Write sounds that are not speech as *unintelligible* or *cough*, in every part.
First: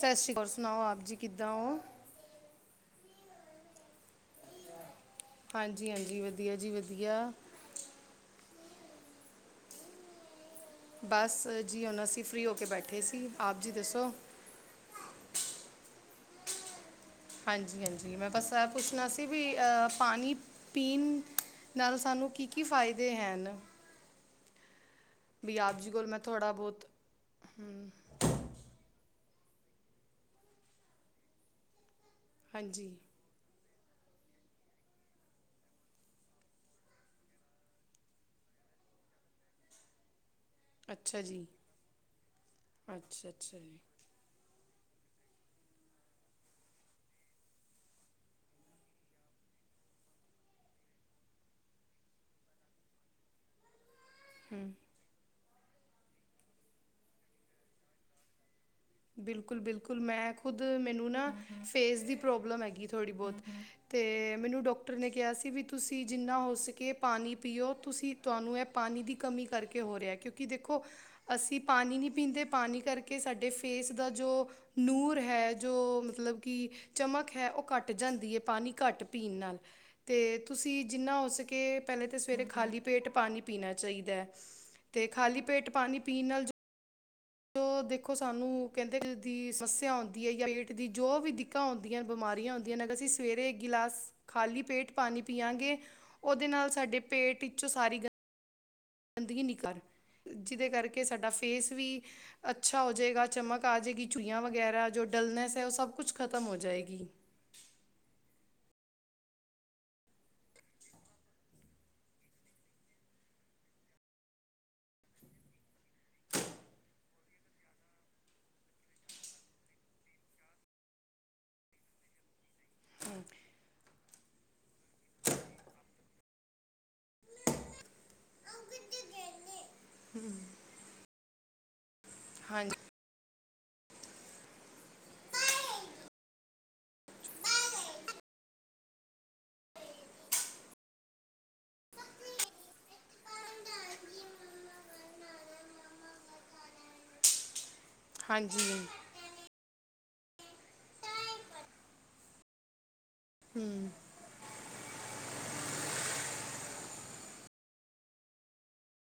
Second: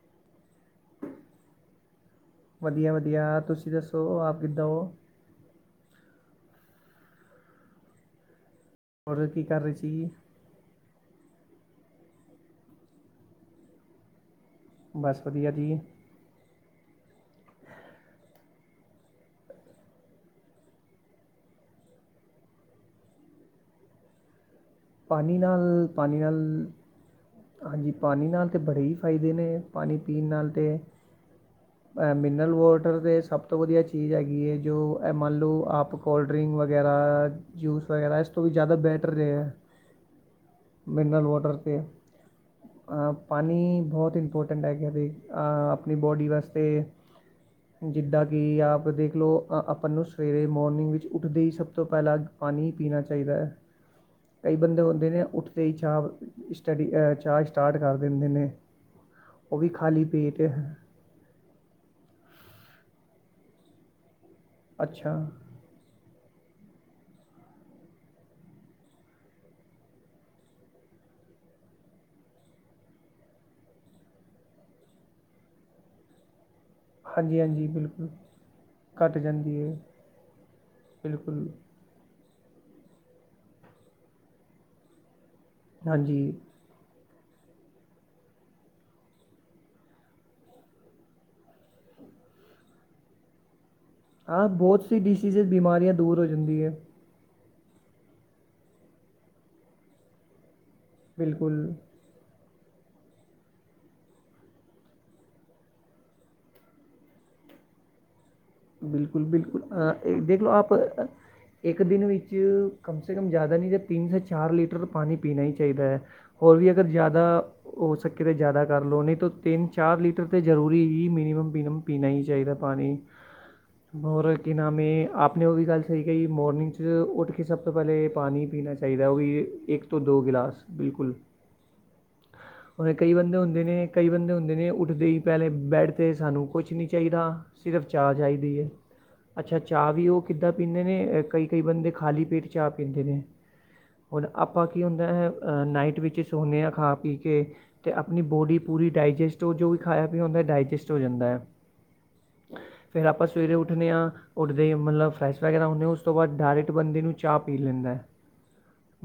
ਸਤਿ ਸ੍ਰੀ, ਹੋਰ ਸੁਣਾਓ ਆਪ ਜੀ ਕਿੱਦਾਂ ਹੋ? ਵਧੀਆ- ਵਧੀਆ, ਤੁਸੀਂ ਦੱਸੋ ਆਪ ਕਿੱਦਾਂ ਹੋ? ਹਾਂਜੀ- ਹਾਂਜੀ, ਵਧੀਆ ਜੀ ਵਧੀਆ। ਹੋਰ ਕਿ ਕਰ ਰਹੇ ਸੀ? ਬਸ ਜੀ ਹੁਣ ਅਸੀਂ ਫਰੀ ਹੋ ਕੇ ਬੈਠੇ ਸੀ, ਆਪ ਜੀ ਦੱਸੋ? ਬਸ ਵਧੀਆ ਜੀ। ਹਾਂਜੀ- ਹਾਂਜੀ, ਮੈਂ ਬਸ ਆ ਪੁੱਛਣਾ ਸੀ ਵੀ ਅਹ ਪਾਣੀ ਪਾਣੀ ਪੀਣ ਨਾਲ ਸਾਨੂੰ ਕੀ ਕੀ ਫਾਇਦੇ ਹਨ। ਪਾਣੀ ਵੀ ਨਾਲ ਆਪ ਜੀ ਕੋਲ ਪਾਣੀ ਮੈਂ ਨਾਲ ਥੋੜਾ ਬਹੁਤ ਹਾਂਜੀ ਪਾਣੀ ਨਾਲ ਅਤੇ ਬੜੇ ਹੀ ਫਾਇਦੇ ਨੇ ਪਾਣੀ ਪੀਣ ਨਾਲ ਤਾਂ ਮਿਨਰਲ ਹਾਂਜੀ ਵਾਟਰ 'ਤੇ ਸਭ ਤੋਂ ਵਧੀਆ ਚੀਜ਼ ਹੈਗੀ ਹੈ ਜੋ ਮੰਨ ਲਉ ਆਪ ਕੋਲਡ ਡਰਿੰਕ ਵਗੈਰਾ। ਜੂਸ ਵਗੈਰਾ ਇਸ ਤੋਂ ਵੀ ਜ਼ਿਆਦਾ ਬੈਟਰ ਰਿਹੇ ਹੈ। ਅੱਛਾ ਮਨਰਲ ਜੀ ਵਾਟਰ 'ਤੇ ਅੱਛਾ ਅੱਛਾ ਜੀ ਪਣੀ ਬਹੁਤ ਇਮਪੋਰਟੈਂਟ ਠੰਡਾ ਕਦੇ ਆਪਣੀ ਬੋਡੀ ਵਾਸਤੇ। ਜਿੱਦਾਂ ਕਿ ਆਪ ਦੇਖ ਲਓ ਆਪਾਂ ਨੂੰ ਸਵੇਰੇ ਮੋਰਨਿੰਗ ਵਿੱਚ ਉੱਠਦੇ ਹੀ ਸਭ ਤੋਂ ਪਹਿਲਾਂ ਪਾਣੀ ਪੀਣਾ ਚਾਹੀਦਾ ਹੈ। ਕਈ ਬੰਦੇ ਹੁੰਦੇ ਨੇ ਉੱਠਦੇ ਹੀ ਚਾਹ ਸਟੱਡੀ ਚਾਹ ਸਟਾਰਟ ਕਰ ਦਿੰਦੇ ਨੇ। ਉਹ ਬਿਲਕੁਲ ਵੀ ਬਿਲਕੁਲ ਖਾਲੀ ਮੈਂ ਪੇਟ ਖੁਦ ਮੈਨੂੰ ਨਾ ਫੇਸ ਦੀ ਪ੍ਰੋਬਲਮ ਹੈਗੀ ਥੋੜੀ ਬਹੁਤ ਤੇ ਮੈਨੂੰ ਡਾਕਟਰ ਨੇ ਅੱਛਾ ਕਿਹਾ ਸੀ ਵੀ। ਤੁਸੀਂ ਜਿੰਨਾ ਹੋ ਸਕੇ ਪਾਣੀ ਪੀਓ ਤੁਸੀਂ ਤੁਹਾਨੂੰ ਇਹ ਪਾਣੀ ਦੀ ਕਮੀ ਕਰਕੇ ਹੋ ਰਿਹਾ ਕਿਉਂਕਿ ਦੇਖੋ ਅਸੀਂ ਪਾਣੀ ਨਹੀਂ ਪੀਂਦੇ ਪਾਣੀ ਕਰਕੇ ਸਾਡੇ ਫੇਸ ਦਾ ਜੋ ਨੂਰ ਹੈ ਜੋ ਮਤਲਬ ਕਿ ਚਮਕ ਹਾਂਜੀ ਹੈ ਉਹ ਹਾਂਜੀ ਘੱਟ ਬਿਲਕੁਲ ਜਾਂਦੀ ਹੈ ਪਾਣੀ ਘੱਟ ਪੀਣ ਨਾਲ ਜਾਂਦੀ ਹੈ ਅਤੇ ਤੁਸੀਂ ਜਿੰਨਾ ਹੋ ਬਿਲਕੁਲ ਸਕੇ। ਪਹਿਲੇ ਤੇ ਸਵੇਰੇ ਖਾਲੀ ਪੇਟ ਪਾਣੀ ਪੀਣਾ ਚਾਹੀਦਾ ਤੇ ਖਾਲੀ ਪੇਟ ਪਾਣੀ ਹਾਂਜੀ ਪੀਣ ਨਾਲ ਜੋ ਦੇਖੋ ਸਾਨੂੰ ਕਹਿੰਦੇ ਨੇ ਦਿਲ ਦੀ ਸਮੱਸਿਆ ਆਉਂਦੀ ਹੈ ਜਾਂ ਪੇਟ ਦੀ ਜੋ ਵੀ ਹੁੰਦੀਆਂ ਬਿਮਾਰੀਆਂ ਹੁੰਦੀਆਂ ਨੇ ਅਗਰ ਅਸੀਂ ਸਵੇਰੇ ਗਿਲਾਸ ਹਾਂ ਖਾਲੀ ਬਹੁਤ ਪੇਟ ਸੀ ਪਾਣੀ ਡਿਸੀਜ਼ ਪੀਆਗੇ ਬਿਮਾਰੀਆਂ ਦੂਰ ਹੋ ਉਹਦੇ ਜਾਂਦੀ ਨਾਲ ਹੈ ਸਾਡੇ ਪੇਟ ਵਿੱਚੋਂ ਸਾਰੀ ਗ ਗੰਦਗੀ ਨਹੀਂ ਕਰ ਜਿਹਦੇ ਕਰਕੇ ਸਾਡਾ ਫੇਸ ਬਿਲਕੁਲ ਵੀ। ਅੱਛਾ ਹੋ ਜਾਏਗਾ ਚਮਕ ਆ ਜਾਏਗੀ ਝੁਰੜੀਆਂ ਵਗੈਰਾ ਜੋ ਡਲਨੈਸ ਹੈ ਉਹ ਸਭ ਕੁਛ ਖ਼ਤਮ ਹੋ ਜਾਏਗੀ ਬਿਲਕੁਲ ਬਿਲਕਲ ਦੇਖ ਲਓ ਆਪ ਇੱਕ ਦਿਨ ਵਿੱਚ ਕਮ ਸੇ ਕਮ ਜ਼ਿਆਦਾ ਨਹੀਂ ਜਾਂ ਤਿੰਨ ਸ ਚਾਰ ਲੀਟਰ ਪਾਣੀ ਪੀਣਾ ਹੀ ਚਾਹੀਦਾ ਹੈ ਹੋਰ ਵੀ ਅਗਰ ਜ਼ਿਆਦਾ ਹੋ ਸਕੇ ਤਾਂ ਜ਼ਿਆਦਾ ਕਰ ਲਉ ਨਹੀਂ ਤਾਂ ਤਿੰਨ ਚਾਰ ਲੀਟਰ ਤਾਂ ਜ਼ਰੂਰੀ ਹੀ ਮਿਨੀਮਮ ਬਿਨਮਮ ਪੀਣਾ ਹੀ ਚਾਹੀਦਾ ਪਾਣੀ ਹੋਔਰ ਕੀ ਨਾਮ ਹੈ ਆਪਣੇ ਉਹ ਵੀ ਗੱਲ ਸਹੀ ਕਹੀ ਮੋਰਨਿੰਗ 'ਚ ਉੱਠ ਕੇ ਸਭ ਤੋਂ ਪਹਿਲਲੇ ਪਾਣੀ ਪੀਣਾਾਹੀ ਚਾਹੀਦਾ ਉਹ ਇਕ ਤੋਂ ਦੋ ਗਲਾਸ ਬਿਲਕੁਲ ਹਾਂਜੀ ਉਣੇ ਕਈ ਬੰਦੇ ਹਦੇ ਨੇ ਕਈ ਬੰਦੇ ਹੁੰਦੇ ਨੇ ਉੱਠਦੇ ਹੀ ਪਹਿਲੇ ਬੈਡ 'ਤੇ ਸਾਨੂੰ ਕੁਛ ਨਹੀਂ ਚਾਹੀਦਾ ਸਿਰਫ਼ ਚਾਹ ਚਾਹੀਦੀ ਹੈ ਅੱਛਾ ਚਾਹ ਵੀ ਉਹ ਕਿੱਦਾਂ ਪੀਂਦੇ ਨੇ ਕਈ ਕਈ ਬੰਦੇ ਖਾਲੀ ਪੇਟ ਚਾਹ ਪੀਂਦੇ ਨੇ ਹੁਣ ਆਪਾਂ ਕੀ ਹੁੰਦਾ ਹੈ ਨਾਈਟ ਵਿੱਚ ਸੋਦੇ ਹਾਂ ਖਾ ਪੀ ਕੇ ਅਤੇ ਆਪਣੀ ਬੋਡੀ ਹਾਂਜੀ ਪੂਰੀ ਡਾਈਜੈਸਟ ਹੋ ਜੋ ਵੀ ਖਾਇਆ ਪੀਦਾ ਡਾਇਾਈਜੈਸਟ ਹੋ ਜਾਂਦਾ ਹੈ ਫਿਰ ਆਪਾਂ ਸਵੇਰੇ ਉੱਠਣੇ ਹੂੰ ਹਾਂ ਉੱਡਦੇ ਮਤਲਬ ਫਰੈਸ਼ ਵਗੈਰਾ ਹੁੰਦੇ ਉਸ ਤੋਂ ਬਾਅਦ ਡਾਇਰੈਕਟ ਬੰਦੇ ਨੂੰ ਚਾਹ ਪੀ ਲੈਂਦਾ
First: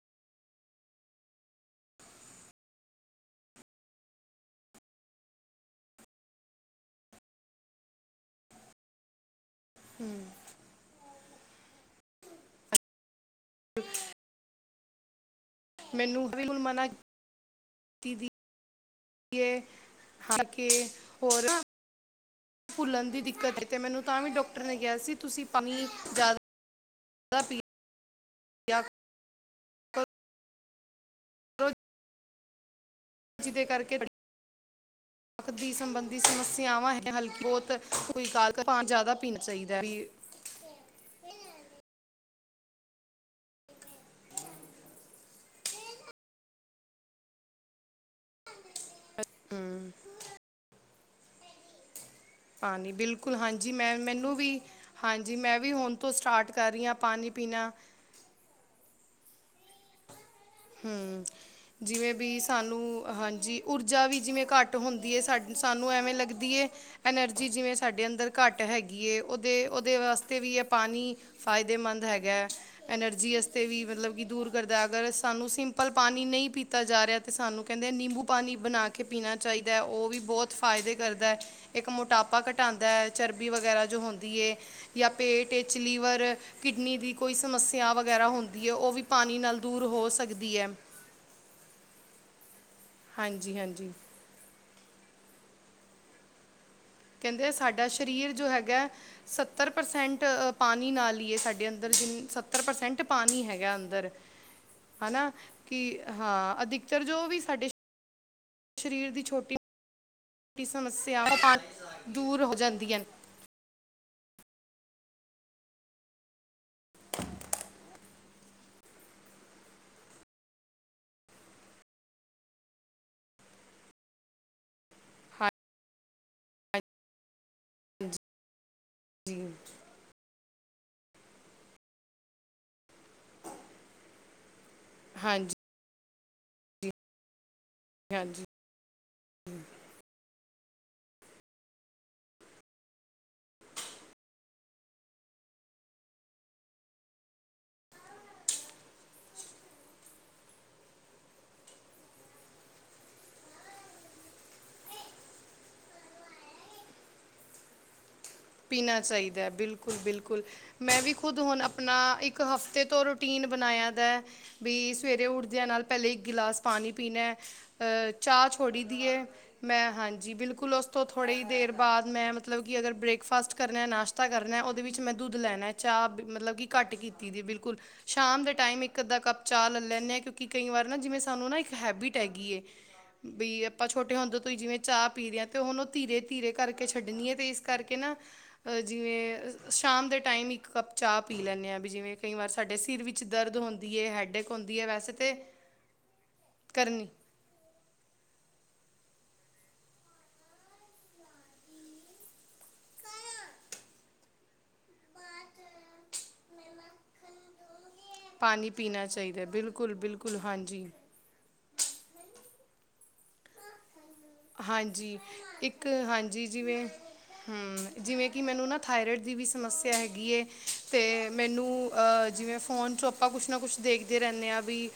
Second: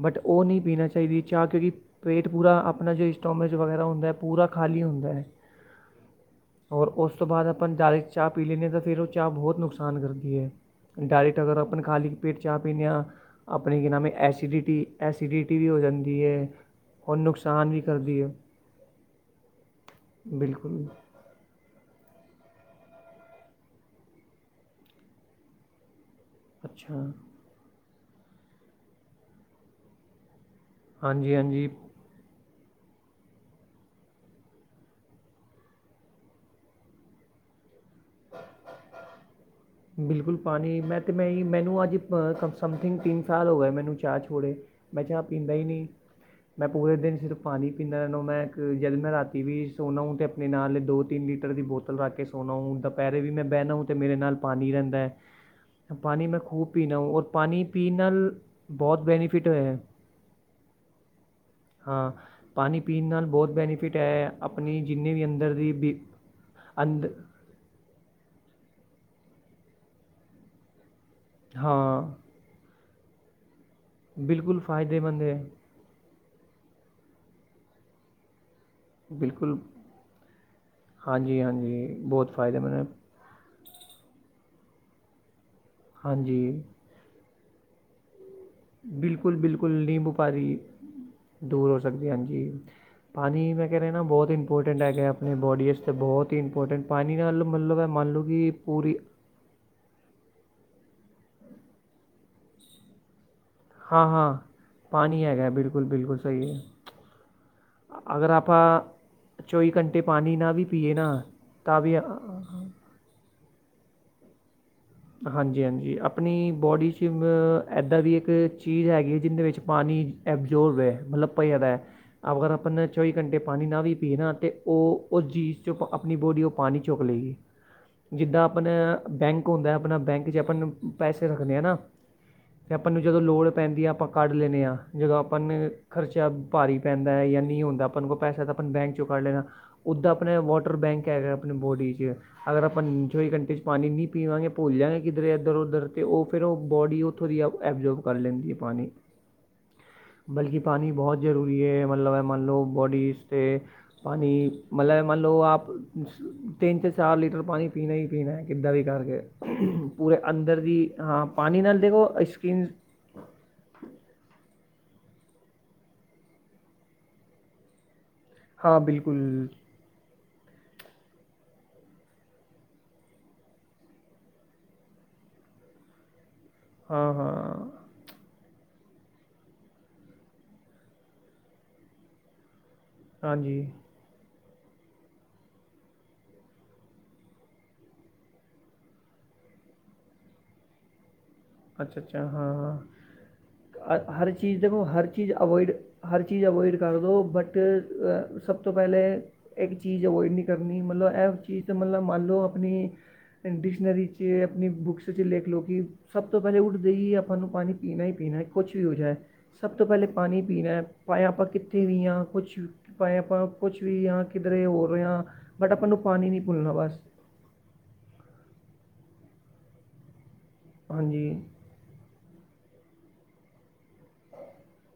ਬਟ ਉਹ ਨਹੀਂ ਪੀਣਾ ਚਾਹੀਦੀ ਚਾਹ ਕਿਉਂਕਿ ਪੇਟ ਪੂਰਾ ਆਪਣਾ ਜੋ ਇਸਟੋਮਜ ਵਗੈਰਾ ਹੁੰਦਾ ਹੈ ਪੂਰਾ ਖਾਲੀ ਹੁੰਦਾ ਹੈ। ਔਰ ਉਸ ਤੋਂ ਬਾਅਦ ਆਪਾਂ ਨਾਲ ਚਾਹ ਪੀ ਲੈਂਦੇ ਹਾਂ ਤਾਂ ਫਿਰ ਉਹ ਚਾਹ ਬਹੁਤ ਨੁਕਸਾਨ ਹੂੰ ਕਰਦੀ ਹੈ ਡਾਇਰੈਕਟ ਅਗਰ ਆਪਾਂ ਖਾਲੀ ਪੇਟ ਚਾਹ ਪੀਣੇ ਆ ਆਪਣੇ ਕੀ ਨਾਮ ਹੈ ਐਸੀਿਡਿਟੀ ਐਸੀਡਿਟੀ ਵੀ ਹੋ ਜਾਂਦੀ ਮੈਨੂੰ ਹੈ ਬਿਲਕੁਲ ਮਨਾ ਹੋਰ ਨੁਕਸਾਨ ਵੀ ਕਰਦੀ ਹੈ ਏ ਹ ਕਿ ਬਿਲਕੁਲ ਹੋਰ ਭੁੱਲਣ ਦੀ ਦਿੱਕਤ ਹੈ ਤੇ ਮੈਨੂੰ ਤਾਂ ਵੀ ਡਾਕਟਰ ਨੇ ਕਿਹਾ ਸੀ ਤੁਸੀਂ ਪਾਣੀ ਜ਼ਿਆਦਾ ਅੱਛਾ ਦ ਪੀ ਹਾਂਜੀ ਹਾਂਜੀ ਕਰੋ ਜਿਹਦੇ ਕਰਕੇ ਦੀ ਸੰਬੰਧੀ ਸਮੱਸਿਆਵਾਂ ਹੈ ਹਲ ਬਹੁਤਈ ਪਾਨੀ ਜ਼ਿਆਦਾ ਪੀਣਾ ਚਾਹੀਦਾ ਹੈ ਵੀ ਬਿਲਕੁਲ ਪਾਣੀ ਮੈਂ ਤਾਂ ਮੈਂ ਮੈਨੂੰ ਅੱਜ ਸਮਥਿੰਗ ਤਿੰਨ ਸਾਲ ਹੋ ਗਏ ਮੈਨੂੰ ਚਾਹ ਛੋੜੇ ਮੈਂ ਚਾਹ ਪੀਂਦਾ ਹੀ ਨਹੀਂ ਮੈਂ ਪੂਰੇ ਦਿਨ ਸਿਰਫ ਪਾਣੀ ਪੀਂਦਾ ਰਨੂੰ ਮੈਂ ਜਦ ਮੈਂ ਰਾਤੀ ਵੀ ਹਮ, ਸੋਨਾ ਅਤੇ ਆਪਣੇ ਨਾਲ ਦੋ ਤਿੰਨ ਲੀਟਰ ਦੀ ਬੋਤਲ ਰੱਖ ਕੇ। ਸੋਨਾ ਹ ਪਾਣੀ ਦੁਪਹਿਰੇ ਵੀ ਬਿਲਕੁਲ ਮੈਂ ਹਾਂਜੀ ਬਹਿਣਾ ਹ ਅਤੇ ਮੇਰੇ ਮੈਨੂੰ ਨਾਲ। ਵੀ ਪਾਣੀ ਰਹਿੰਦਾ ਹੈ ਹਾਂਜੀ ਮੈਂ ਵੀ ਹੁਣ ਤੋਂ ਪਾਣੀ ਮੈਂ ਸਟਾਰਟ ਖੂਬ ਕਰ ਰਹੀ ਹਾਂ ਪੀਣਾ ਔਰ ਪਾਣੀ ਪੀਣਾ ਪੀਣ ਨਾਲ। ਬਹੁਤ ਬੈਨੀਫਿਟ ਹੋਏਆ। ਹਮ। ਹਾਂ ਜਿਵੇਂ ਵੀ ਪਾਣੀ ਪੀਣ ਸਾਨੂੰ ਨਾਲ ਬਹੁਤ ਹਾਂਜੀ ਬੈਨੀਫਿਟ ਊਰਜਾ ਵੀ ਹੈ ਜਿਵੇਂ ਘੱਟ ਆਪਣੀ ਜਿੰਨੇ ਹੁੰਦੀ ਹੈ ਵੀ ਸਾ ਦੀ ਸਾਨੂੰ ਬਿ ਐਵੇਂ ਲੱਗਦੀ ਹੈ। ਅੰਦਰ ਐਨਰਜੀ ਜਿਵੇਂ ਸਾਡੇ ਅੰਦਰ ਘੱਟ ਹੈਗੀ ਹੈ ਉਹਦੇ ਉਹਦੇ ਵਾਸਤੇ ਵੀ ਹੈ ਪਾਣੀ। ਫਾਇਦੇਮੰਦ ਹਾਂ ਹੈਗਾ ਐਨਰਜੀ ਵਸਤੇ ਵੀ ਮਤਲਬ ਕਿ ਦੂਰ ਬਿਲਕੁਲ ਕਰਦਾ ਅਗਰ। ਫਾਇਦੇਮੰਦ ਹੈ ਸਾਨੂੰ ਸਿੰਪਲ ਪਾਣੀ ਨਹੀਂ ਪੀਤਾ ਜਾ ਰਿਹਾ ਤੇ ਸਾਨੂੰ ਕਹਿੰਦੇ ਨਿੰਬੂ ਪਾਣੀ ਬਣਾ ਕੇ। ਕੇ ਪੀਣਾ ਬਿਲਕੁਲ ਚਾਹੀਦਾ ਉਹ ਵੀ ਬਹੁਤ ਫਾਇਦੇ ਕਰਦਾ ਹਾਂਜੀ ਹਾਂਜੀ ਇੱਕ ਬਹੁਤ ਮੋਟਾਪਾ ਫਾਇਦੇਮੰਦ ਘਟਾਉਂਦਾ ਹੈ। ਚਰਬੀ ਵਗੈਰਾ ਜੋ ਹੁੰਦੀ ਹੈ ਜਾਂ ਪੇਟ ਵਿੱਚ ਲੀਵਰ ਹਾਂਜੀ ਕਿਡਨੀ ਦੀ ਕੋਈ ਸਮੱਸਿਆ ਵਗੈਰਾ ਹੁੰਦੀ ਹੈ ਉਹ ਵੀ ਪਾਣੀ ਨਾਲ ਦੂਰ ਹੋ ਸਕ ਭਾਰੀ ਦੂਰ ਹੋ ਸਕਦੀ ਹਾਂਜੀ ਪਾਣੀ ਹਾਂਜੀ ਮੈਂ ਕਹਿ ਹਾਂਜੀ ਰਿਹਾ ਨਾ ਬਹੁਤ ਹੀ। ਇੰਪੋਰਟੈਂਟ ਹੈਗੇ ਆਪਣੇ ਬੋਡੀ ਵਾਸਤੇ ਬਹੁਤ ਹੀ ਇੰਪੋਰਟੈਂਟ ਪਾਣੀ ਨਾਲ ਮਤਲਬ ਹੈ ਮੰਨ ਲਉ ਕਿ ਪੂਰੀ। ਸੱਤਰ ਪ੍ਰਸੈਂਟ ਪਾਣੀ ਨਾਲ ਹੀਏ ਸਾਡੇ ਅੰਦਰ ਜਿੰਨ ਸਤ। ਸੱਤਰ ਪ੍ਰਸੈਂਟ ਪਾਣੀ ਹੈਗਾ ਹਾਂ ਅੰਦਰ। ਹਾਂ ਪਾਣੀ ਹਨਾ ਹੈਗਾ ਹੈ, ਕਿ ਬਿਲਕੁਲ ਬਿਲਕੁਲ ਸਹੀ ਹੈ ਹਾਂ ਅਧਿਕਤਰ ਜੋ ਵੀ ਸਾਡੇ ਅਗਰ ਆਪਾਂ ਸਰੀਰ ਦੀ ਛੋਟੀ ਚੌਵੀ ਘੰਟੇ ਪਾਣੀ ਨਾਲ ਵੀ ਦੀ ਪੀਏ ਨਾ ਸਮੱਸਿਆਵਾਂ ਤਾਂ ਪਾ- ਦੂਰ ਹੋ ਜਾਂਦੀਆਂ ਹਾਂਜੀ ਹਾਂਜੀ ਆਪਣੀ ਬੋਡੀ ਚ ਮ ਇੱਦਾਂ ਦੀ ਇੱਕ ਚੀਜ਼ ਹੈਗੀ ਹੈ ਜਿਹਦੇ ਵਿੱਚ ਪਾਣੀ ਅਬਜ਼ੋਰਬ ਹੋ ਮਤਲਬ ਭਿਆ ਦਾ ਅਗਰ ਆਪਾਂ ਚੌਵੀ ਘੰਟੇ ਪਾਣੀ ਨਾ ਵੀ ਪੀਣਾ ਤਾਂ ਉਹ ਉਸ ਹਨ। ਚੀਜ਼ ਚ ਆਪਣੀ ਬੋਡੀਰ ਪਾਣੀ ਚੁੱਕ ਲੇਗੀ ਹਾਂਜੀ ਜਿੱਦਾਂ ਆਪਣਾ ਹਾਂਜੀ ਬੈਂਕ ਹੁੰਦਾ ਆਪਣਾ ਬੈਂਕ ਚ ਆਪਾਂ ਨੂੰ ਪੈਸੇ ਰੱਖਦੇ ਹਾਂ ਨਾ ਤੇ ਆਪਾਂ ਨੂੰ ਜਦੋਂ ਲੋੜ ਪੈਂਦੀ ਆ ਆਪਾਂ ਕੱਢ ਲੈਂਦੇ ਹਾਂ। ਜਦੋਂ ਆਪਾਂ ਹਾਂਜੀ ਖਰਚਾ ਭਾਰੀ ਪੈਂਦਾ ਜਾਂ ਨਹੀਂ ਹੁੰਦਾ ਆਪਾਂ ਕੋਲ ਹਾਂਜੀ ਪੈਸਾ ਤਾਂ ਆਪਾਂ ਬੈਂਕ ਚੋਂ ਕੱਡ ਲੈਣਾ। ਉਹਦਾ ਆਪਣਾ ਵਾਟਰ ਬੈਂਕ ਹੈ ਆਪਣੀ ਬੋਡੀ ਚ ਅਗਰ ਆਪਾਂ ਚੌਵੀ ਘੰਟੇ ਚ ਪਾਣੀ ਨਹੀਂ ਪੀਵਾਂਗੇ। ਭੁੱਲ ਜਾਂਗੇ ਕਿੱਧਰ ਇੱਧਰ ਉੱਧਰ ਅਤੇ ਉਹ ਫਿਰ ਉਹ ਬੋਡੀ ਉੱਥੋਂ ਦੀ ਐਬਜੋਰਬ ਕਰ ਲੈਂਦੀ ਹੈ ਪਾਣੀ। ਬਲਕਿ ਪਾਣੀ ਬਹੁਤ ਜ਼ਰੂਰੀ ਹੈ ਮਤਲਬ ਮੰਨ ਲਓ ਬੋਡੀਜ਼ ਤੇ ਪਣੀ ਮਤਲਬ ਮੰਨ ਲਉ ਆਪ ਤਿੰਨ ਚਾਰ ਲੀਟਰ ਪਣੀ ਪੀਣਾ ਹੀ ਪੀਣਾ ਹੈ। ਕਿੱਦਾਂ ਵੀ ਪੀਣਾ ਕਰਕੇ ਚਾਹੀਦਾ ਬਿਲਕੁਲ ਪੂਰੇ ਬਿਲਕੁਲ ਅੰਦਰ ਦੀ ਮੈਂ ਵੀ ਹਾਂ ਖੁਦ ਹੁਣ ਪਾਣੀ ਨਾਲ ਆਪਣਾ ਦੇਖੋ ਇੱਕ ਸਕਿਨ ਹਫਤੇ ਤੋਂ ਰ ਰਟੀਨ ਬਣਾਇਆ ਦਾ ਵੀ ਸਵੇਰੇ ਉੱਠਦਿਆਂ ਨਾਲ ਪਹਿਲ਼ੇ ਇੱਕ ਗਿਲਾਸ ਪਾਣੀ ਪੀਣਾ। ਚਾਹ ਹਾਂ ਛੋੜੀ ਦੀ ਬਿਲਕੁਲ ਹੈ। ਮੈਂ ਹਾਂਜੀ ਬਿਲਕੁਲ ਉਸ ਤੋਂ ਥੋੜ੍ਹੀ ਹੀ ਦੇਰ ਬਾਅਦ ਮੈਂ ਮਤਲਬ ਕਿ ਅਗਰ ਬ੍ਰੇਕ ਬ੍ਰੈਕਫਾਸਟ ਕਰਨਾ ਨਾਸ਼ਤਾ ਕਰਨਾ ਉਹਦੇ ਵਿੱਚ ਮੈਂ ਦੁੱਧ ਲੈਣਾ ਚਾਹ ਮਤਲਬ ਕਿ ਘਟ ਹਾਂ ਕੀਤੀ ਹੈ ਹਾਂ ਬਿਲਕੁਲ। ਸ਼ਾਮ ਦੇ ਟਾਈਮ ਇੱਕ ਅੱਧਾ ਕੱਪ ਚਾਹ ਲੈ ਲੈਂਦੇ ਹਾਂ ਕਿਉਂਕਿ ਕਈ ਵਾਰ ਨਾ ਜਿਵੇਂ ਸਾਨੂੰ ਨਾ ਇੱਕ ਹੈਬਿਟ ਹੈਗੀ ਹੈ। ਹ *unintelligible* ਬਈ ਆਪਾਂ ਛੋਟੇ ਹੁੰਦ ਤੋਂ ਹੀ ਜਿਵੇਂ ਚਾਹ ਪੀ ਰਿ ਹਾਂ ਅਤੇ ਉਹ ਹੁਣ ਉਹ ਧੀਰੇ ਧੀਰੇ ਕਰਕੇ ਛੱਡਣੀ ਹੈ ਅਤੇ ਇਸ ਕਰਕੇ ਨਾ। ਜਿਵੇਂ ਸ਼ਾਮ ਦੇ ਟਾਈਮ ਇੱਕ ਕਪ ਚਾਹ ਪੀ ਲੈਣੇ ਹਾਂ ਵੀ ਅੱਛਾ ਜਿਵੇਂ ਅੱਛਾ ਕਈ ਵਾਰ ਹਾਂ ਸਾਡੇ ਹਾਂ ਸਿਰ ਵਿੱਚ ਦਰਦ ਹੁੰਦੀ ਹੈ ਹਰ ਹੈਡੇਕ ਚੀਜ਼ ਹੁੰਦੀ ਦੇਖੋ ਹੈ ਹਰ ਵੈਸੇ ਚੀਜ਼ ਤੇ। ਅਵੋਇਡ ਹਰ ਚੀਜ਼ ਅਵੋਇਡ ਕਰ ਦਿਉ ਬਟ ਸਭ ਤੋਂ ਪਹਿਲੇ ਇੱਕ ਚੀਜ਼ ਅਵੋਇਡ ਨੱਹੀ ਕਰਨੀ ਮਤਲਬ ਇਹ ਚੀਜ਼ ਤੇ ਮਤਲਬ ਮੰਨ ਲਓ ਆਪਣੀ ਡਿਕਸ਼ਨਰੀ ਚ ਆਪਣੀ ਬੁੱਕਸ ਚ ਲਿਖ ਲਓ ਕਿ ਸਭ ਤੋਂ ਪਹਿਲੇ ਉੱਠਦੇ ਹੀ ਆਪਾਂ ਨੂੰ ਪਾਣੀ ਪੀਣਾ ਹੀ ਪੀਣਾ ਪਾਣੀ ਕੁਛ ਵੀ ਹੋ ਪੀਣਾ ਜਾਏ ਚਾਹੀਦਾ ਸਭ ਤੋਂ ਪਹਿਲੇ ਬਿਲਕੁਲ-ਬਿਲਕੁਲ ਪਾਣੀ ਪੀਣਾ। ਹਾਂਜੀ। ਭਾਵੇਂ ਆਪਾਂ ਕਿੱਥੇ ਵੀ ਹਾਂ ਕੁਛ ਭਾਏ ਆਪਾਂ ਕੁਛ ਵੀ ਹਾਂ ਕਿਧਰੇ ਹੋ ਹਾਂਜੀ ਰਹੇਹਾ ਬਟ ਇੱਕ ਆਪਾਂ ਨੂੰ ਪਾਣੀ ਨਹੀਂ ਹਾਂਜੀ ਭੁੱਲਣਾ ਜਿਵੇਂ ਬਸ। ਹਮ ਜਿਵੇਂ ਕਿ ਮੈਨੂੰ ਨਾ ਥਾਯੋਰਾਇਡ ਦੀ ਵੀ ਸਮੱਸਿਆ ਹੈਗੀ ਹੈ ਤੇ ਹਾਂਜੀ ਮੈਨੂੰ। ਜਿਵੇਂ ਫ਼ੋਨ ਚੋਂ ਆਪਾਂ ਕੁਛ ਨਾ ਕੁਛ ਦੇਖਦੇ ਰਹਿੰਦੇ ਹਾਂ ਵੀ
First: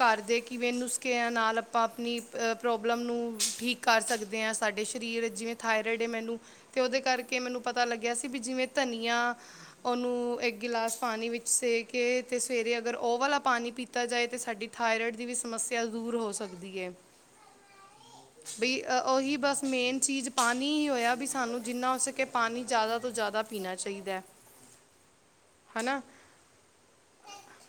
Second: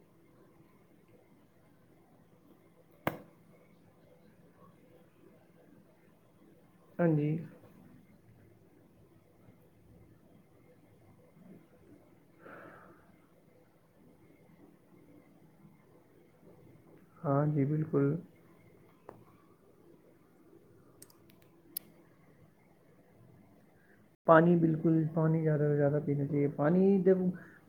ਘਰ ਦੇ ਕਿਵੇਂ ਨੁਸਖਿਆਂ ਨਾਲ ਆਪਾਂ ਆਪਣੀ ਪ੍ਰੋਬਲਮ ਨੂੰ ਠੀਕ ਕਰ ਸਕਦੇ ਹਾਂ। ਸਾਡੇ ਸ਼ਰੀਰ ਜਿਵੇਂ ਥਾਇਰੋਇਡ ਹੈ ਮੈਨੂੰ ਤੇ ਉਹਦੇ ਕਰਕੇ ਹਾਂਜੀ ਮੈਨੂੰ ਪਤਾ ਲੱਗਿਆ ਸੀ ਵੀ ਜਿਵੇਂ ਧਨੀਆ ਉਹਨੂੰ ਇੱਕ ਗਿਲਾਸ ਪਾਣੀ ਵਿੱਚ ਸੇ ਕੇ ਤੇ ਸਵੇਰੇ ਅਗਰ ਉਹ ਵਾਲਾ ਪਾਣੀ ਪੀ ਤਾ ਜਾਏ ਤੇ ਸਾਡੀ ਥਾਇਰੋਇਡ ਦੀ ਵੀ ਸਮੱਸਿਆ ਦੂਰ ਹੋ ਸਕਦੀ ਹੈ। ਹਾਂਜੀ ਬਿਲਕੁਲ। ਬੀ ਉਹੀ ਬਸ ਮੇਨ ਚੀਜ਼ ਪਾਣੀ ਹੀ ਹੋਇਆ, ਵੀ ਸਾਨੂੰ ਜਿੰਨਾ ਹੋ ਸਕੇ ਪਾਣੀ ਜ਼ਿਆਦਾ ਤੋਂ ਜ਼ਿਆਦਾ ਪੀਣਾ ਚਾਹੀਦਾ ਹੈ। ਪਣੀ ਬਿਲਕੁ ਪਾਣੀ ਜ਼ਿਆਦਾ ਤੋਂ ਜ਼ਿਆਦਾ ਹਨਾ ਪੀਣਾ ਚਾਹੀਦਾ। ਪਾਣੀ ਦੇ,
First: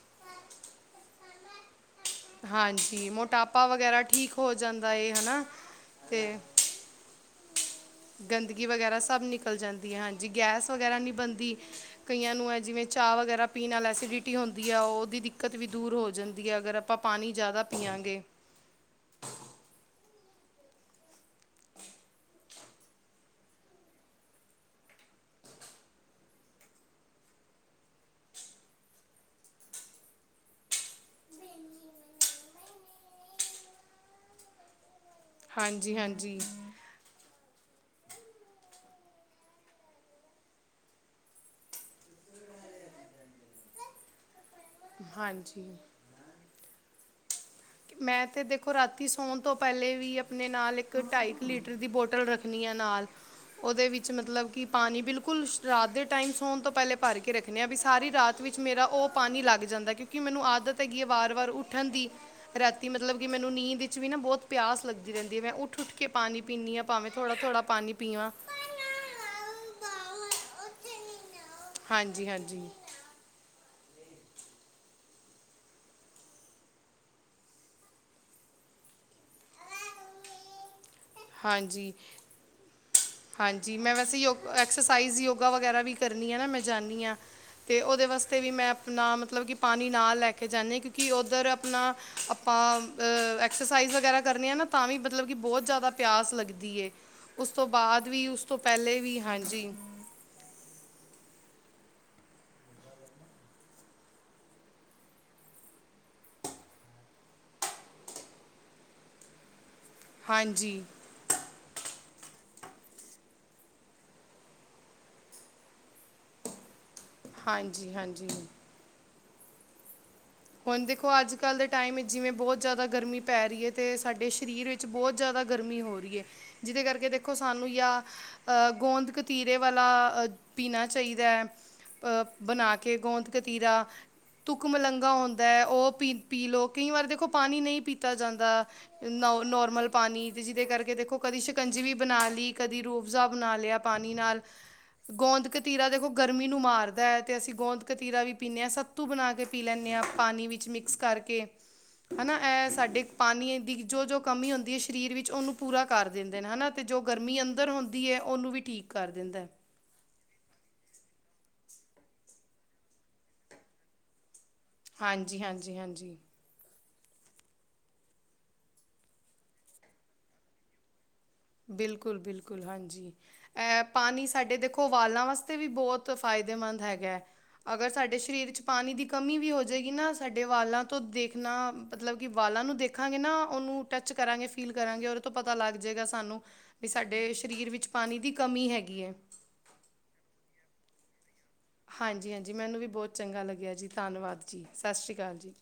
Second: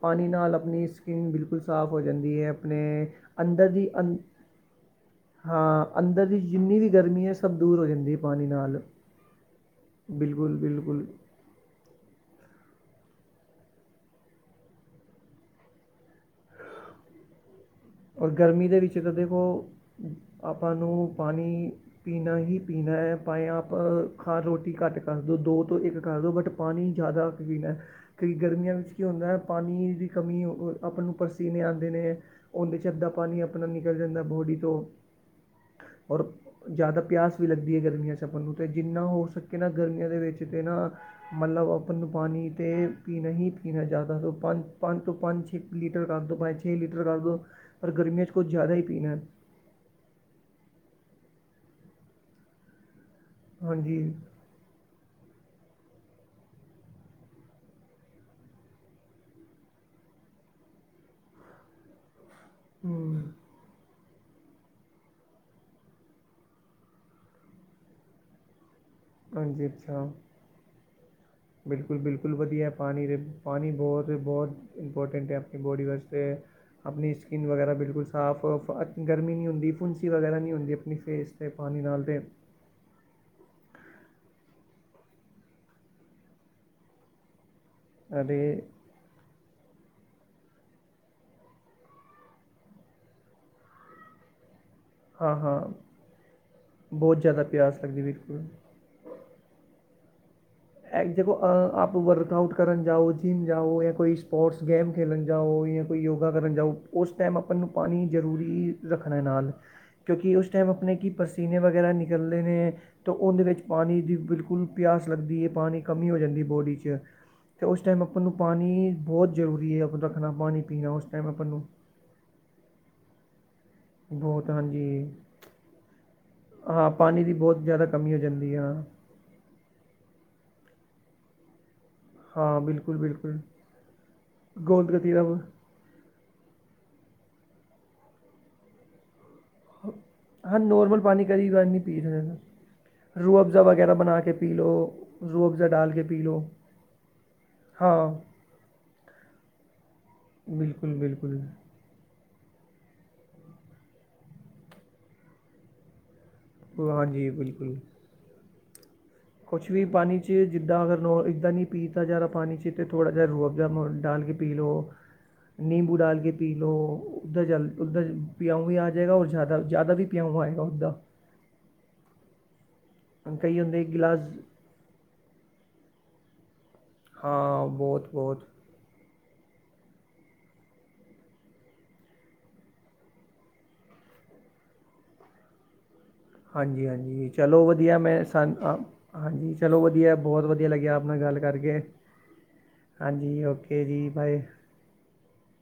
ਪਾਣੀ ਨਾਲ ਆਪਣੀ ਸਕਿੰਨ ਬਿਲਕੁਲ ਸਾਫ ਹੋ ਜਾਂਦੀ ਹੈ। ਆਪਣੇ ਹਾਂਜੀ ਮੋਟਾਪਾ ਅੰਦਰ ਦੀ ਵਗੈਰਾ ਅੰ ਠੀਕ ਹੋ ਜਾਂਦਾ ਏ ਹਨਾ ਹਾਂ ਤੇ ਅੰਦਰ ਦੀ ਜਿੰਨੀ ਵੀ ਗਰਮੀ ਹੈ ਸਭ ਦੂਰ ਹੋ ਜਾਂਦੀ। ਹੈ ਪਾਣੀ ਗੰਦਗੀ ਨਾਲ ਵਗੈਰਾ ਸਭ ਨਿਕਲ ਜਾਂਦੀ ਹੈ। ਹਾਂਜੀ ਬਿਲਕੁਲ ਗੈਸ ਵਗੈਰਾ ਬਿਲਕੁਲ ਨਹੀਂ ਬਣਦੀ। ਕਈਆਂ ਨੂੰ ਹੈ ਜਿਵੇਂ ਚਾਹ ਵਗੈਰਾ ਪੀਣ ਨਾਲ ਐਸੀਡਿਟੀ ਹੁੰਦੀ ਆ, ਉਹ ਉਹਦੀ ਦਿੱਕਤ ਵੀ ਦੂਰ ਹੋ ਜਾਂਦੀ ਹੈ। ਅਗਰ ਆਪਾਂ ਪਾਣੀ ਜ਼ਿਆਦਾ ਪੀਆਗੇਂ। ਗਰਮੀ ਦੇ ਵਿੱਚ ਤਾਂ ਦੇਖੋ ਆਪਾਂ ਨੂੰ ਪਾਣੀ ਪੀਣਾ ਹੀ ਪੀਣਾ ਹੈ, ਭਾਵੇਂ ਆਪ ਖਾ ਰੋਟੀ ਘੱਟ ਕਰ ਦਿਉ। ਦੋ ਤੋਂ ਇੱਕ ਕਰ ਦਿਉ ਬਟ ਪਾਣੀ ਜ਼ਿਆਦਾ ਪੀਣਾ ਹੇ। ਕਿ ਗਰਮੀਆਂ ਵਿੱਚ ਕੀ ਹੁੰਦਾ ਹੈ, ਪਾਣੀ ਦੀ ਕਮੀ ਅ-ਓ-ਆਪਾਂ ਨੂੰ ਪਰਸੀਨੇ ਆਉਂਦੇ ਨੇ। ਉਹਦੇ ਚ ਅੱਧਾ ਪਾਣੀ ਆਪਣਾ ਨਿਕਲ ਜਾਂਦਾ ਬੋਡੀ ਤੋਂ, ਹਾਂਜੀ ਔਰ ਹਾਂਜੀ ਜ਼ਿਆਦਾ ਪਿਆਸ ਵੀ ਲੱਗਦੀ ਹੈ ਗਰਮੀਆਂ ਆਪਣ ਨੂੰ ਅਤੇ ਜਿੰਨਾ ਹੋ ਸਕੇ ਨਾ ਗਰਮੀਆਂ ਦੇ ਵਿੱਚ ਤੇ ਨਾ ਮਲਬ ਆਪਾਂ ਨੂੰ ਪਾਣੀ ਤੇ ਪੀਣਾ ਹੀ ਪੀਣਾ ਹੈ। ਜ਼ਿਆਦਾ ਤੋ ਪੰਜ ਪੰਜ ਤੋਂ ਪੰਜ ਛੇ ਹਾਂਜੀ ਲੀਟਰ ਕਰ ਦਿਉ, ਭਾਵੇਂ ਛੇ ਲੀਟਰ ਕਰ ਦਿਉ। ਪਰ ਮੈਂ ਗਰਮੀਆਂ 'ਚ ਤੇ ਕੁਝ ਦੇਖੋ ਜ਼ਿਆਦਾ ਹੀ ਰਾਤੀ ਪੀਣਾ ਸੌਨ ਤੋਂ ਪਹਿਲੇ ਵੀ ਆਪਣੇ ਨਾਲ ਇੱਕ ਢਾਈ ਕੁ ਲੀਟਰ ਦੀ ਬੋਟਲ ਰੱਖਣੀ ਆ ਨਾਲ। ਉਹਦੇ ਹਾਂਜੀ ਵਿੱਚ ਮਤਲਬ ਕਿ ਪਾਣੀ ਬਿਲਕੁਲ ਰਾਤ ਦੇ ਟਾਈਮ ਸੌਣ ਤੋਂ ਪਹਿਲੇ ਭਰ ਕੇ ਰੱਖਣੇ ਹਾਂ, ਵੀ ਸਾਰੀ ਰਾਤ ਵਿੱਚ ਮੇਰਾ ਉਹ ਪਾਣੀ ਲੱਗ ਜਾਂਦਾ ਏ ਕਿਉਂਕਿ ਮੈਨੂੰ ਆਦਤ ਹੈਗੀ ਹੈ ਵਾਰ ਵਾਰ ਉੱਠਣ ਦੀ, ਰਾਤੀ ਮਤਲਬ ਹੂੰ ਕਿ ਮੈਨੂੰ ਨੀਂਦ ਵਿੱਚ ਵੀ ਨਾ ਬਹੁਤ ਪਿਆਸ ਲੱਗਦੀ ਰਹਦੀ ਹੈ। ਮੈਂ ਉੱਠ ਉੱਠ ਕੇ ਪਾਣੀ ਪੀਨੀ ਹਾਂ ਭਾਵੇ ਥੋੜ੍ਹਾ ਥੋੜ੍ਹਾ ਪਾਣੀ ਪੀਵਾਂ। ਹਾਂਜੀ ਅੱਛਾ, ਹਾਂਜੀ ਬਿਲਕੁਲ-ਬਿਲਕੁਲ ਹਾਂਜੀ ਵਧੀਆ ਏ ਪਾਣੀ ਦੇ ਪਾਣੀ ਬਹੁਤ-ਬਹੁਤ ਇੰਪੋਰਟੈਂਟ ਹੈ ਆਪਣੀ ਬੋਡੀ ਵਾਸਤੇ। ਆਪਣੀ ਸਕਿਨ ਵਗੈਰਾ ਬਿਲਕੁਲ ਸਾਫ਼ ਅ-ਪ-ਗਰਮੀ ਨਹੀਂ ਹੁੰਦੀ, ਫੁੁੰਸੀ ਵਗੈਰਾ ਨਹੀਂ ਹੁੰਦੀ ਆਪਣੀ ਫੇਸ 'ਤੇ ਪਾਣੀ ਹਾਂਜੀ। ਨਾਲ ਅਤੇ ਹਾਂਜੀ ਮੈਂ ਵੈਸੇ ਯੋਗ-ਐਕਸਸਾਈਜ਼ ਯੋਗਾ ਵਗੈਰਾ ਵੀ ਕਰਨੀ ਆ ਨਾ, ਮੈਂ ਜਾਂਦੀ ਹਾਂ। ਤੇ ਉਹਦੇ ਵਾਸਤੇ ਅਤੇ ਵੀ ਮੈਂ ਨਾ ਮਤਲਬ ਕਿ ਪਾਣੀ ਨਾਲ ਲੈ ਕੇ ਜਾਂਨੇ, ਕਿਉਂਕਿ ਉੱਧਰ ਆਪਣਾ ਆਪਾਂ ਅ ਐਕਸਰਸਾਈਜ਼ ਵਗੈਰਾ ਕਰਨੇਆਂ ਨਾ ਤਾਂ ਵੀ ਮਤਲਬ ਕਿ ਹਾਂ ਬਹੁਤ ਹਾਂ ਜਿਆਦਾ ਪਿਆਸ ਲੱਗਦੀ ਏ। ਉਸ ਤੋਂ ਬਾਅਦ ਵੀ ਉਸ ਤੋਂ ਪਹਿਲੇ ਵੀ ਹਾਂਜੀ। ਇੰਜ ਦੇਖੋ ਆਪ ਵਰਕਆਊਟ ਕਰਨ ਜਾਓ, ਜਿੰਮ ਜਾਓ, ਜਾਂ ਕੋਈ ਸਪੋਰਟਸ ਗੇਮ ਖੇਲਣ ਜਾਓ ਜਾਂ ਕੋਈ ਯੋਗਾ ਕਰਨ ਜਾਓ, ਉਸ ਟਾਈਮ ਆਪਾਂ ਨੂੰ ਪਾਣੀ ਜ਼ਰੂਰੀ ਰੱਖਣਾ ਹੇ ਨਾਲ। ਕਿਉਂਕਿ ਉਸ ਟਾਈਮ ਹਾਂਜੀ ਆਪਣੀ ਕੀ ਪਸ ਸੀਨੇ ਵਗੈਰਾ ਨਿਕਲਦੇ ਨੇ ਤਾਂ ਉਹਦੇਂ ਵਿੱਚ ਪਾਣੀ ਦੀ ਬਿਲਕੁਲ ਪਿਆਸ ਲਗਦੀ ਹੈ। ਪਾਣੀ ਕਮੀ ਹੋ ਜਾਂਦੀ ਬੋਡੀ 'ਚ, ਅਤੇ ਉਸ ਹਾਂਜੀ ਟਾਈਮ ਆਪਾਂ ਨੂੰ ਹਾਂਜੀ ਪਾਣੀ ਬਹੁਤ ਜ਼ਰੂਰੀ ਹੈ। ਰੱਖਣਾ ਪਾਣੀ ਹੁਣ ਪੀਣਾ ਉਸ ਦੇਖੋ ਟਾਈਮ ਅੱਜ ਆਪਾਂ ਕੱਲ੍ਹ ਨੂੰ ਦੇ ਟਾਈਮ ਵਿੱਚ ਜਿਵੇਂ ਬਹੁਤ ਜ਼ਿਆਦਾ ਗਰਮੀ ਪੈ ਰਹੀ ਹੈ। ਤੇ ਸਾਡੇ ਬਹੁਤ ਸਰੀਰ ਵਿੱਚ ਹਾਂਜੀ ਬਹੁਤ ਜ਼ਿਆਦਾ ਗਰਮੀ ਹੋ ਰਹੀ ਹੈ, ਜਿਹਦੇ ਹਾਂ ਕਰਕੇ ਪਾਣੀ ਦੀ ਦੇਖੋ ਬਹੁਤ ਸਾਨੂੰ ਜ਼ਿਆਦਾ ਜਾਂ ਕਮੀ ਹੋ ਜਾਂਦੀ ਆ ਗੋਂਦ ਕਤੀਰੇ ਵਾਲਾ ਪੀਣਾ ਚਾਹੀਦਾ। ਅ ਹਾਂ ਬਣਾ ਬਿਲਕੁਲ ਕੇ ਗੋਂਦ ਬਿਲਕੁਲ ਕਤੀਰਾ। ਤੁੱਕ ਗੋਲ ਮਲੰਘਗਾ ਹੁੰਦਾ ਗਤੀਰਾ ਐ ਉਹ ਪੀ-ਪੀ ਲਓ ਕਈ ਵਾਰ ਦੇਖੋ ਪਾਣੀ ਨਹੀਂ ਪੀਤਾ ਜਾਂਦਾ ਨ-ਨੋਰ ਮਲ ਪਾਣੀ ਜਿਹਦੇ ਕਰਕੇ ਦੇਖੋ ਕਦੀ ਸ਼ਿਕੰਜੀ ਵੀ ਬਣਾ ਲਈ ਕਦੇ ਰੂਹਅਫਜਾ ਬਣਾ ਲਿਆ ਪਾਣੀ ਨਾਲ। ਗੋਂਦ ਕਤੀਰਾ ਦੇਖੋ ਗਰਮੀ ਨੂੰ ਮਾਰਦਾ ਹੈ ਤੇ ਅਸੀਂ ਗੋਂਦ ਕਤੀਰਾ ਵੀ ਪੀਂਦੇ ਹਾਂ ਸੱਤੂ ਬਣਾ ਕੇ ਪੀ ਲੈਂਦੇ ਹਾਂ ਪਾਣੀ ਵਿੱਚ ਬਿਲਕੁਲ ਮਿਕਸ ਬਿਲਕੁਲ ਕਰਕੇ। ਹੈ ਨਾ ਇਹ ਸਾਡੇ ਪਾਣੀ ਦੀ ਜੋ ਜੋ ਕਮੀ ਹੁੰਦੀ ਹੈ ਸਰੀਰ ਵਿੱਚ ਉਹਨੂੰ ਪੂਰਾ ਕਰ ਦਿੰਦੇ ਨੇ ਹਨਾ ਤੇ ਜੋ ਹਾਂਜੀ ਗਰਮੀ ਅੰਦਰ ਬਿਲਕੁਲ ਹੁੰਦੀ ਹੈ ਉਹਨੂੰ ਵੀ ਠੀਕ ਕਰ ਦਿੰਦਾ ਕੁਛ ਵੀ ਪਾਣੀ 'ਚ ਜਿੱਦਾਂ ਅਗਰ ਨ ਇੱਦਾਂ ਨਹੀਂ ਪੀਤਾ ਜਾਦਾ ਪਾਣੀ 'ਚ ਅਤੇ ਥੋੜ੍ਹਾ ਜਿਹਾ ਰੋਬਜ਼ ਮ ਡਾਲ ਕੇ ਪੀ ਲਓ ਹਾਂਜੀ ਹਾਂਜੀ ਨਿੰਬੂ ਹਾਂਜੀ ਡਾਲ ਕੇ ਪੀ ਲਉ ਉੱਧਰ ਜਲ ਉੱਧਰ ਪਿਆਉਊਂ ਵੀ ਆ ਜਾਵੇਗਾ ਔਰ ਜ਼ਿਆਦਾ ਜ਼ਿਆਦਾ ਵੀ ਪਊਂ ਆਏਗਾ ਉੱਦਾਂ। ਬਿਲਕੁਲ ਬਿਲਕੁਲ ਹਾਂਜੀ ਕਈ ਹੁੰਦੇ ਇੱਕ ਗਿਲਾਸ ਪਾਣੀ ਸਾਡੇ ਦੇਖੋ ਖਵਾਲਾਂ ਵਾਸਤੇ ਵੀ ਬਹੁਤ ਫਾਇਦੇਮੰਦ ਹੈਗਾ ਹੈ ਹਾਂ ਅਗਰ ਬਹੁਤ ਸਾਡੇ ਬਹੁਤ ਸਰੀਰ 'ਚ ਪਾਣੀ ਦੀ ਕਮੀ ਵੀ ਹੋ ਜਾਵੇਗੀ ਨਾ ਸਾਡੇ ਵਾਲਾਂ ਤੋਂ ਦੇਖਣਾ ਮਤਲਬ ਕਿ ਵਾਲਾਂ ਨੂੰ ਦੇਖਾਂਗੇ ਨਾ ਉਹਨੂੰ ਟੱਚ ਕਰਾਂਗੇ ਫੀਲ ਕਰਾਂਗੇ ਉਹਦੇ ਤੋਂ ਪਤਾ ਲੱਗ ਜਾਵੇਗਾ ਸਾਨੂੰ ਹਾਂਜੀ ਵੀ ਹਾਂਜੀ ਸਾਡੇ ਚਲੋ ਸਰੀਰ ਵਿੱਚ ਵਧੀਆ ਪਾਣੀ ਮੈਂ ਦੀ ਸਾਨ ਕਮੀ ਹੈਗੀ ਹੈ। ਹਾਂਜੀ। ਚਲੋ ਵਧੀਆ ਬਹੁਤ ਵਧੀਆ ਲੱਗਿਆ ਆਪ ਨਾਲ ਗੱਲ ਕਰਕੇ। ਹਾਂਜੀ ਹਾਂਜੀ ਮੈਨੂੰ ਵੀ ਬਹੁਤ ਚੰਗਾ ਹਾਂਜੀ ਲੱਗਿਆ ਓਕੇ ਜੀ ਬਾਏ ਧੰਨਵਾਦ ਜੀ ਸਤਿ ਸ਼੍ਰੀ ਅਕਾਲ ਜੀ।